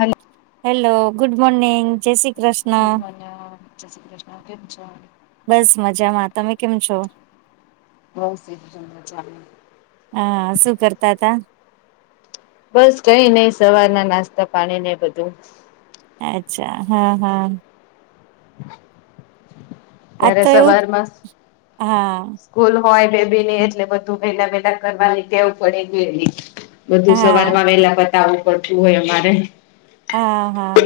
Hello hello good morning જય Shri Krishna. Good morning જય શી કૃષ્ણ કેમ છો? બસ મજામાં તમે કેમ છો બસ એક જણ નું ચાલે. હા શું કરતા તા? બસ કઈ નય સવાર ના નાસ્તા, પાણી ને એ બધું. અચ્છા હા હા. આજ ત્યારે તો ઓ સવારમાં હા. સ્કૂલ હોય બેબી ની એટલે બધું પેલા પેલા કરવાની ટેવ પડી ગેલી. બધું હા સવાર માં વેલા પતાવવું પડતું હોય અમારે હા હા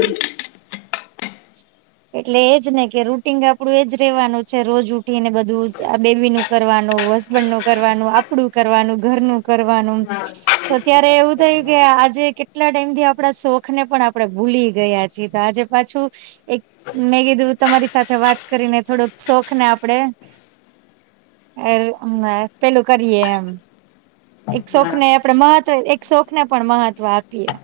એટલે એજ ને કે રૂટિન આપડું એજ રેવાનું છે રોજ ઉઠીને બધું આ બેબીનું. કરવાનું હસબેન્ડ નું કરવાનું આપડું કરવાનું ઘરનું કરવાનું. હા તો સાચી ત્યારે વાત એવું છે થાય કે તમારી. આજે કેટલા ટાઈમ થી આપડે શોખ ને પણ આપડે ભૂલી ગયા છીએ. આજે પાછું એક મેં કીધું તમારી સાથે વાત કરીને થોડોક શોખ ને આપડે એલ એમ પેલું કરીએ એમ. એક શોખ હા ને આપડે મહત્વ, એક શોખ ને પણ મહત્વ આપીએ.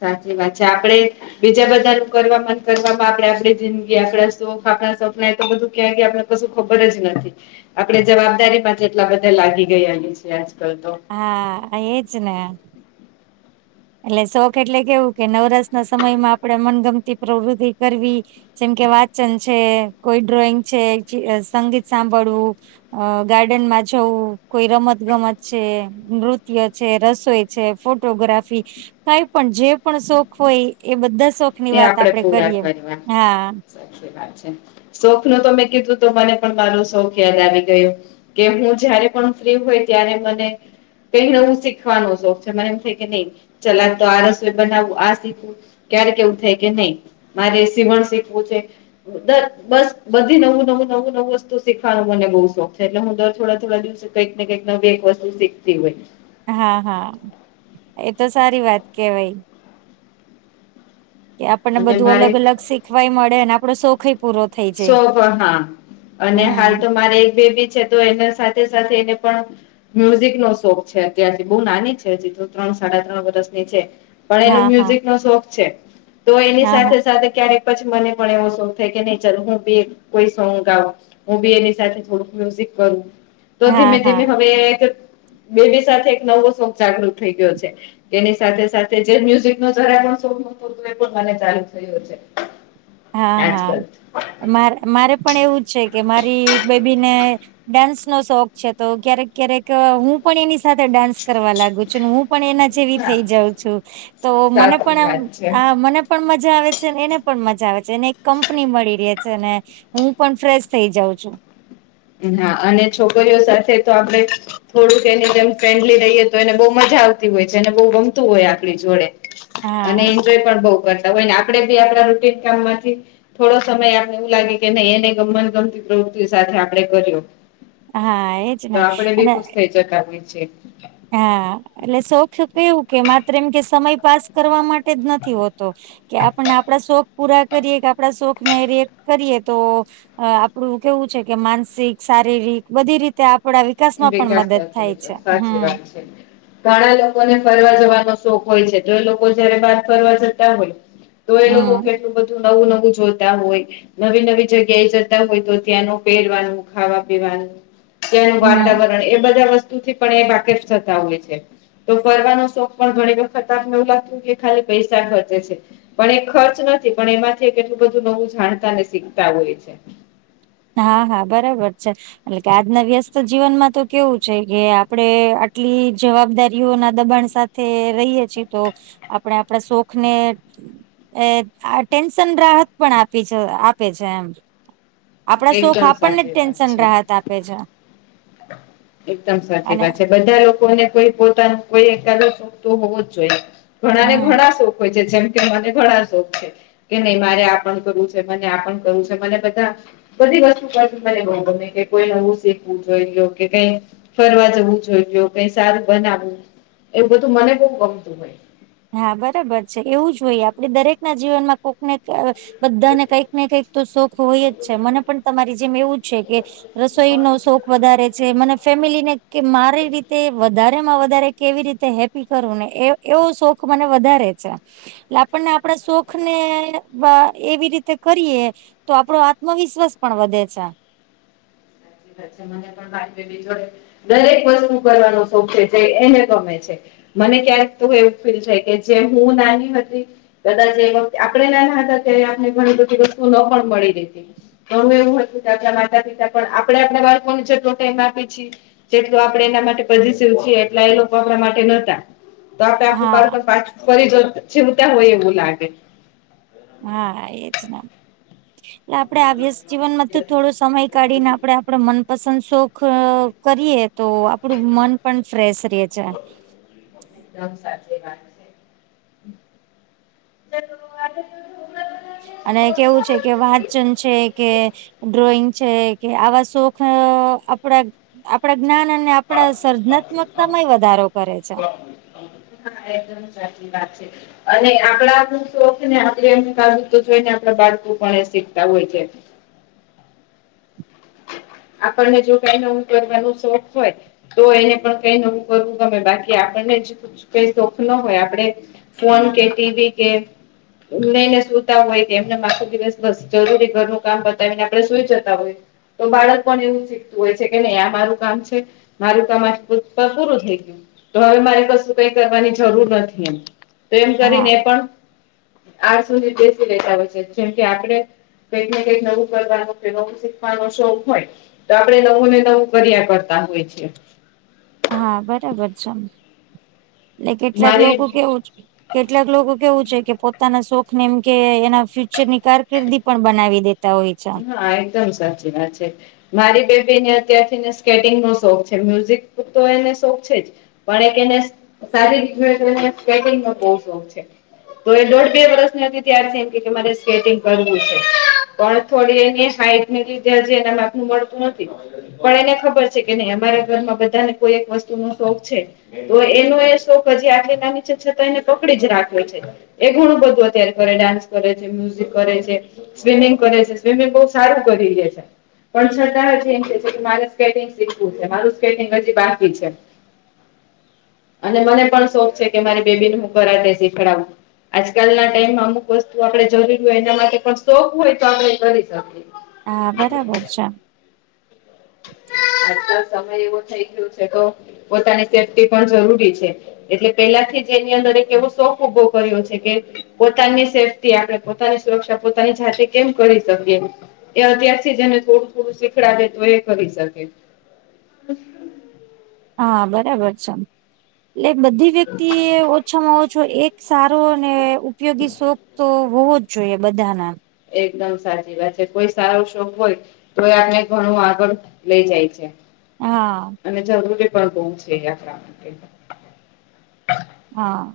સાચી વાત છે. આપડે બીજા બધા નું કરવા પાછળ કરવામાં આપે આપ જિંદગી આપડા શોખ આપણા સપના તો બધું ક્યાં આપણે, કશું ખબર જ નથી આપે જવાબદારીમાં એટલા બધા લાગી ગયલી છે આજકાલ તો. હા એજ ને એટલે શોખ એટલે કેવું કે નવરાશ ના સમયમાં આપડે મનગમતી પ્રવૃતિ કરવી જેમ કે વાચન છે કોઈ ડ્રોઈંગ છે સંગીત સાંભળવું અ ગાર્ડનમાં જવું કોઈ રમત ગમત છે નૃત્ય છે રસોઈ છે ફોટોગ્રાફી કઈ પણ જે પણ શોખ હોય એ બધા શોખ ની એ વાત આપણેે આપડે પૂરા કરીએ કરવા હા સાચી વાત છે શોખ નું તો મેં કીધું તો મને પણ મારું શોખ યાદ આવી ગયું કે હું જયારે પણ ફ્રી હોય ત્યારે મને પલુ હું શીખવાનો શોખ છે મને એમ થાય કે નહી ચલા તો આ રસોઈ બનાવું આ શીખવું. ક્યારે કેવું થાય કે નહી મારે સીવણ શીખવું છે. બ બસ બધી નવું નવું નવું નવું વસ્તુ. શીખવાનો મને બઉુ શોખ છે એટલે હું દર થોડા થોડા દિવસે કંઈક ને કંઈક ન બે એક વસ્તુ શીખતી હોય. હા હા એતો સારી વાત કેવાય. કે આપણને અને બધું મારે અલગ અલગ શીખવાય મળે અને આપડો શોખય પૂરો. થઈ જાય. સો હા અને હાલ હમ તો મારે એક બેબી છે. તો એને સાથે સાથે એને પણ મ્યુઝિક નો શોખ છે અત્યાર બહુ નાની છે ત્રણ સાડા ત્રણ વર્ષની છે. પણ એનો હા હા મ્યુઝિક નો શોખ છે તો એની હા સાથે હા સાથે ક્યારેક પછી મને પણ એવો શોખ થાય કે નહી. ચ હું બી કો સોંગ ગા હું બી એની સાથે થોડુંક મ્યુઝિક કરું તો હા ધીમે હા ધીમે હવે એક બેબી સાથે એક નવો શોક જાગૃત થઈ ગયો છે. તેની સાથે સાથે જે મ્યુઝિક ન જરા પણ શતો એ પણ મ ચાલુ થયો છે. હા હા આજકાલ મારે મારે પણ એવું છે કે મારી બેબીને ડાન્સ નો શોખ છે તો ક્યારેક ક્યારેક હું પણ એની સાથે ડાન્સ કરવા લાગુ છું હું પણ એના જેવી હા થઈ જઉ છું તો મને સાચી પણ વાત આ છે મને પણ મજા આવે છે એને પણ મજા આવે છે. ને એક કંપની મળી રહે છે અને હું પણ ફ્રેશ થઈ જાઉં છું. હા અને છોકરીઓ સાથે તો આપડે થોડુંક એની જેમ ફ્રેન્ડલી રહીએ તો એને બહુ મજા આવતી હોય છે એને બહુ ગમતું હોય આપણી જોડે અને હા એન્જોય પણ બહુ કરતા હોય આપે બી આપણા રૂટીન કામમાંથી થોડો સમય આપને એવું લાગે કે ન એને ગમન ગમતી પ્રવૃત્તિ સાથે આપડે કર્યો હા એજ તો ને આપણે અને બી ખુશ થઈ જતા હોએ છે. હા એટલે શોખ કેવું કે માત્ર એમ કે સમય પાસ કરવા માટે. જ નથી હોતો કે આપને આપડા શોખ પૂરા કરીએ કે આપડા શોખ ને રિએ્ટ કરીએ તો અ આપડું કેવું છે કે માનસિક શારીરિક બધી રીતે આપડા વિકાસમાં પણ વિકાસ મદદ થાતો થાય હોય છે સાચી હમ વાત છે. ઘણા લોકોને ફરવા જવાનો શોખ હોય છે જો એ લોકો જયારે બાદ ફરવા જતા હોય તો એ લોકો હમ કેટલું બધું નવું નવું જોતા હોય નવી નવી જગ્યાએ જતા હોય તો ત્યાં ન પહેરવાનું ખાવા પીવાનું ત્યાંનું હમ વાતાવરણ એ બધા વસ્તુથી પણ એ વાકેફ થતા હોય છે. તો ફરવાનો શોખ પણ ઘણી વખત આપને એવું લાગતું કે ખાલી પૈસા ખર્ચે છે. પણ એ ખર્ચ નથી પણ એમાંથી કેટલું બધું નવું જાણતા ને શીખતા હોય છે. હા હા બરાબર છે. એટલે કે આજના વ્યસ્ત જીવનમાં તો કેવું છે કે આપણે આટલી જવાબદારીઓ ના દબાણ સાથે રહીએ છીએ તો આપણે આપણા શોખ ને એ આ ટેન્શન રાહત પણ આપી છે આપે છે એમ આપણા શોખ એકદમ આપણને સાચી વાત ટેન્શન છે. રાહત આપે જ [unintelligible] એકદમ સાચી અને વાત છે. બધા લોકોને કોઈ પોતાનું કોઈ એક સુખ તો હોવો જ જોઈએ ઘણા ને હમ ઘણા સોખ હોય છ. કે જેમ કે મને ઘણા શોખ છે. કે નહી મારે આ પણ કરવું છે મને આ પણ કરવું છે મને બધા બધી વસ્તુ કર મને બઉ ગમે કે કોઈનેવું શીખવું જોઈ લો કે કઈ ફરવા જવું જોઈ લો કઈ સારું બનાવવું એ બધું મને બહુ ગમતું હોઈ હા બરાબર છે એવું જ હોઈએ આપે દરેક ના જીવનમાં કોકને અ બધાને કંઈક ને કઈક તો શોખ હોય જ છે મને પણ તમારી જેમ એવું છે કે રસોઈ નો શોખ વધારે છે મને ફેમિલીને કે મારી રીતે વધારે માં વધારે કેવી રીતે હેપી કરવું ને એવો શોખ ખ મને વધારે છે. એલે ટ આપણને આપડા શોખ ને બા એવી રીતે કરીએ તો આપડો આત્મવિશ્વાસ પણ વધે છે. [unintelligible] જોડે દરેક વસ્તુ કરવાનું સોખ છે એને ગમે છે. મને ક્યા્યારેક તો એવું ફીલ થાય કે જેમ હું નાની હતી કદાચ એ વખતે આપણે નાના હતા ત્યારે આપને ઘણી બધી વસ્તુ ન પણ મળી દેતી તોમે એવું હતું કે આપણા માતા પિતા પણ આપડે આપણા બાળકોને જેટલો ટાઈમ આપી છી તેટલ આપડે એના માટે પોઝિટિવ છીએ એટલા એ લોકો આપણા માટે નહતા તો આપડે આપું બાળક હા પાછું ફરી જીવતા હોય એવું લાગે હા એજ ને એલે આપડે આ વ્યસ જીવન માં તો થોડો સમય કાઢીને આપડે આપડ મનપસંદ શોખ કરીએ તો આપડું મન પણ ફ્રેશ રહે છે. દમ સાચી વાત [unintelligible] અને કેવું છે કે વાચન છે કે ડ્રોઈંગ છે કે આવા શોખ આપડા આપણા જ્ઞાન અને આપડ સર્જનાત્મકતામાં વધારો કરે છે. હા એકદમ સાચી વાત છે અને આપણા આપ શોખને આપ એમ કરુ તો જોઈને આપ બાળકો પણ શીખતા હોય છે. આપણને જો કઈ નવું કરવાનો શોખ હોય તો એને પણ કઈ નવું કરવું ગમે બાકી આપણને જ કઈ શોખ ન હોય આપડે ફોન કે ટીવી કે મેને સુતા હોય કે એમને આખો દિવસ બસ જરૂરી ઘરનું કામ બતાવીને આપડે સુઈ જતા હોય તો બાળક પણ એવું શીખતું હોય છે કે નહી આ મારું કામ છે મારું કામ આ પૂરું થઈ ગયું તો હવે મારી પાુ કઈ કરવાની જરૂર નથી એમ તો એમ કરીને હા એ પણ આ સુધી બેસી લેતા હોય છે જેમ કે આપડ કંઈક ને કંઈક નવું કરવાનું કે નવું શીખવાનો શોખ હોય તો આપડણે નવું ને નવું કરયા કરતા હોય છે. હા બરાબર છેમ એટલે કેટલાક મારી લોકો કેવું છે. કેટલાક લોકો કેવું છે કે પોતાના શોખને એમ કે એના ફ્યુચરની કારકિર્દી પણ બનાવી દેતા હોય છે. હા એકદમ સાચી વાત છે. મારી બેબી ને અત્યારને સ્કેટિંગ નો શોખ છે મ્યુઝિક તો એને શોખ છે જ. પણ એક એને સારી રીતેટ ન [unintelligible] બો શોખ છે તો એ દોઢ બે વર્ષની હતી ત્યારથી એમ કેરે સ્વેટિંગ કરવું છે પણ થોડી એની હાઈટ નથી જેથી એના માથું મળતું નથી. પણ એને ખબર છે કે નહી અમારા ઘરમાં બધાને કોઈ એક વસ્તુ નો શોક છે. તો એનો એ શોખ હજી આટલી નાની છે છતાં એને પકડીજ રાખ્યો છે. એ ઘણું બધું અત્યારે કરે, ડાન્સ કરે છે, મ્યુઝિક કરે છે, સ્વિમિંગ કરે છે. સ્વિમિંગ બઉુ સારું કરી રહી છે. પણ છતાં અજી એમ કેછે કે મારે સ્કેટંગ શીખવું છે, મારું સ્કેટિંગ હજી બાકી છે. [inaudible] અને મને પણ શોખ છે કે મારી બેબી ને હું કરાઠે શીખડાવું. આજકાલ ના ટાઈમમાં અમુક વસ્તુ આપડે જરૂરી હોય એના માટે પણ શોખ હોય તો આપડે કરી શકીએ. આ બરાબર છે. આજ કાલ સમય એવો થઈ ગયો છે, તો પોતાની સેફ્ટી પણ જરૂરી છે. એટલે પેલા થી જ એની અંદર એક એવો શોખ ઉભો કર્યો છે કે, પોતાની સેફ્ટી આપણે પોતાની સુરક્ષા પોતાની જાતે કેમ કરી શકીએ. એ અત્યારથી જ એને થોડું થોડું શિખડાવે તો એ કરી શકે. [inaudible] હા બરાબર છમ, એટલે બધી વ્યક્તિ ઓછામાં ઓ છો એક સારો અને ઉપયોગી શોખ તો હોવો જ જોઈએ બધાના. એકદમ સાચી વાત છે, કોઈ સારો શોખ હોય તો એ આપને ઘણું આગળ લઈ જાય છે. હા અને જરૂરી પણ બહુ છે એ આપડા માટે. હા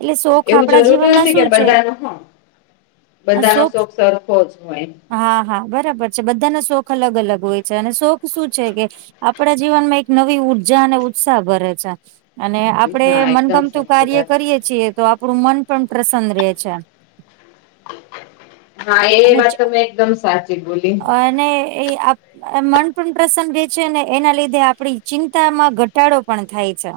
એટલે શોખ એવું આપણા જરૂરી જીવનમાં નથી કે શું છે બધા નહ, બધાનો શોખ સર ખોજ હોય. હા હા બરાબર છે, બધાનો શોખ અલગ અલગ હોય છે, અને શોખ શું છે કે આપણા જીવન માં એક નવી ઉર્જા અને ઉત્સાહ ભરે છે. અને આપડે હા એકદમ મનગમતું સાચી કાર્ય વાત. કરીએ છીએ, તો આપડું મન પણ પ્રસન્ન રહેે છે. હા એ અને વાત તમે એકદમ સાચી બોલી. અને એ આપ મન પણ પ્રસન્ન રે છે, ને એના લીધે આપડી ચિંતા માં ઘટાડો પણ થાય છે.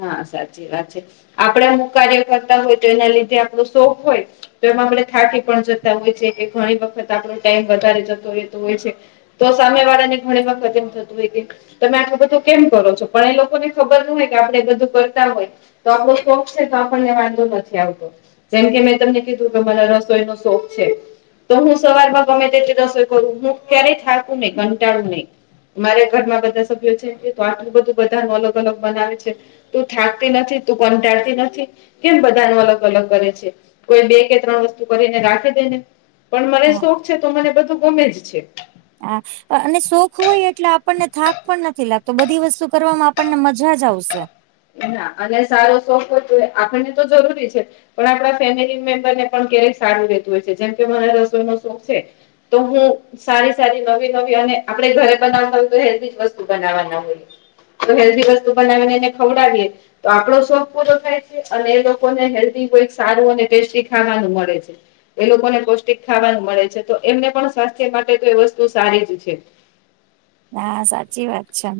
ના સાચી વાત છે, આપડે અમુક કાર્ય કરતા હોય તો એના લીધે આપણો શોખ હોય તો એમાં આપણે થાકી પણ જતા હોય છે, કે ઘણી વખત આપણો ટાઈમ વધારે જતો રહેતો હોય છે. તો સામે વાળા ને ઘણી વખત એમ થતું હોય કે, તમે આ ખબર તો કેમ કરો છો? પણ એ લોકોને ખબર ન હોય કે આપણે બધું કરતા હોય, તો આપણો શોખ છે તો આપણને વાંધો નથી આવતો. જેમકે મેં તમને કીધું કે મને રસોઈ નો શોખ છે. તો હું સવારમાં ગમે તેટલી રસોઈ કરું, હું ક્યારેય થાકું નહી, કાંટાળું નહી. મારે ઘરમાં બધા સભ્યો છે, તો આટલું બધું બધા ન અલગ અલગ બનાવે છ. તું થાકતી નથી, તું કંટાળતી નથી. કેમ બધા નુ અલગ અલગ કરે છે, કોઈ બે કે ત્રણ વસ્તુ કરીને રાખે દે ને. પણ મને શોખ છે તો મને બધું ગમે જ છે. આ અને શોખ હોય એટલે આપણને થાક પણ નથી લાગતો, બધી વસ્તુ કરવામાં આપણને મજાજ આવશે. એના અને સારો શોખ હોયતો આપણને તો જરૂરી છે. પણ આપણા ફેમિલી મેમ્બર ને પણ ક્યારેક સારું રહેેતું હોય છે જેમ કે મને રસોઈનો શોખ છે તો હું સારી સારી નવી નવી, અને આપડે ઘરે બનાવતા હોયતો, હેલ્ધીજ વસ્તુ બનાવવાના હોયએ. તો હેલ્ધી વસ્તુ બનાવીને એને ખવડાવીએ તો આપડો શોખ પૂરો થાય છે, અને એ લોકોને હેલ્ધી કોઈ સારું અને ટેસ્ટી ખાવાનું મળે છે. એ લોકોને પૌષ્ટિક ખાવાનું મળે છે, તો એમને પણ સ્વાસ્થ્ય માટેતો એ વસ્તુ સારીજ છે.. હા સાચી વાત છે, આમ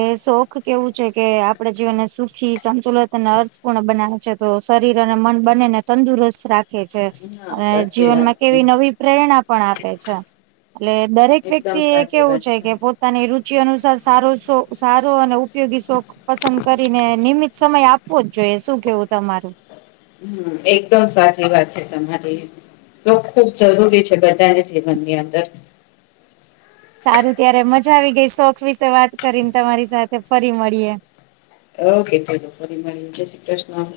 એ શોખ કેવું છે કે આપડ જીવનને સુખ થી સંતુલિત અને અર્થપૂર્ણ બનાવે છે તો શરીર અને મન બનેને તંદુરસ્ત રાખ છે હા અને સાચી વાત જીવનમાં છે કેવી નવી પ્રેરણા પણ આપે છે એટલે દરેક એકદમ વ્યક્તિ એ સાચી કેવું વાત છે કે પોતાની રુચિ અનુસાર સારો શો સારો અને ઉપયોગી શોખ પસંદ કરીને નિમિત સમય આપવો જ જોઈએ શું કેવું તમારું હમ્મ એકદમ સાચી વાત છે તમારી તો ખુબ જરૂરી છે બધાને જીવનની અંદર સારું ત્યારે મજા આવી ગઈ શોખ વિશે વાત કરીને તમારી સાથે ફરી મળીએે ઓકે ચલો ફરી મળીયે જય શ્રી કૃષ્ણ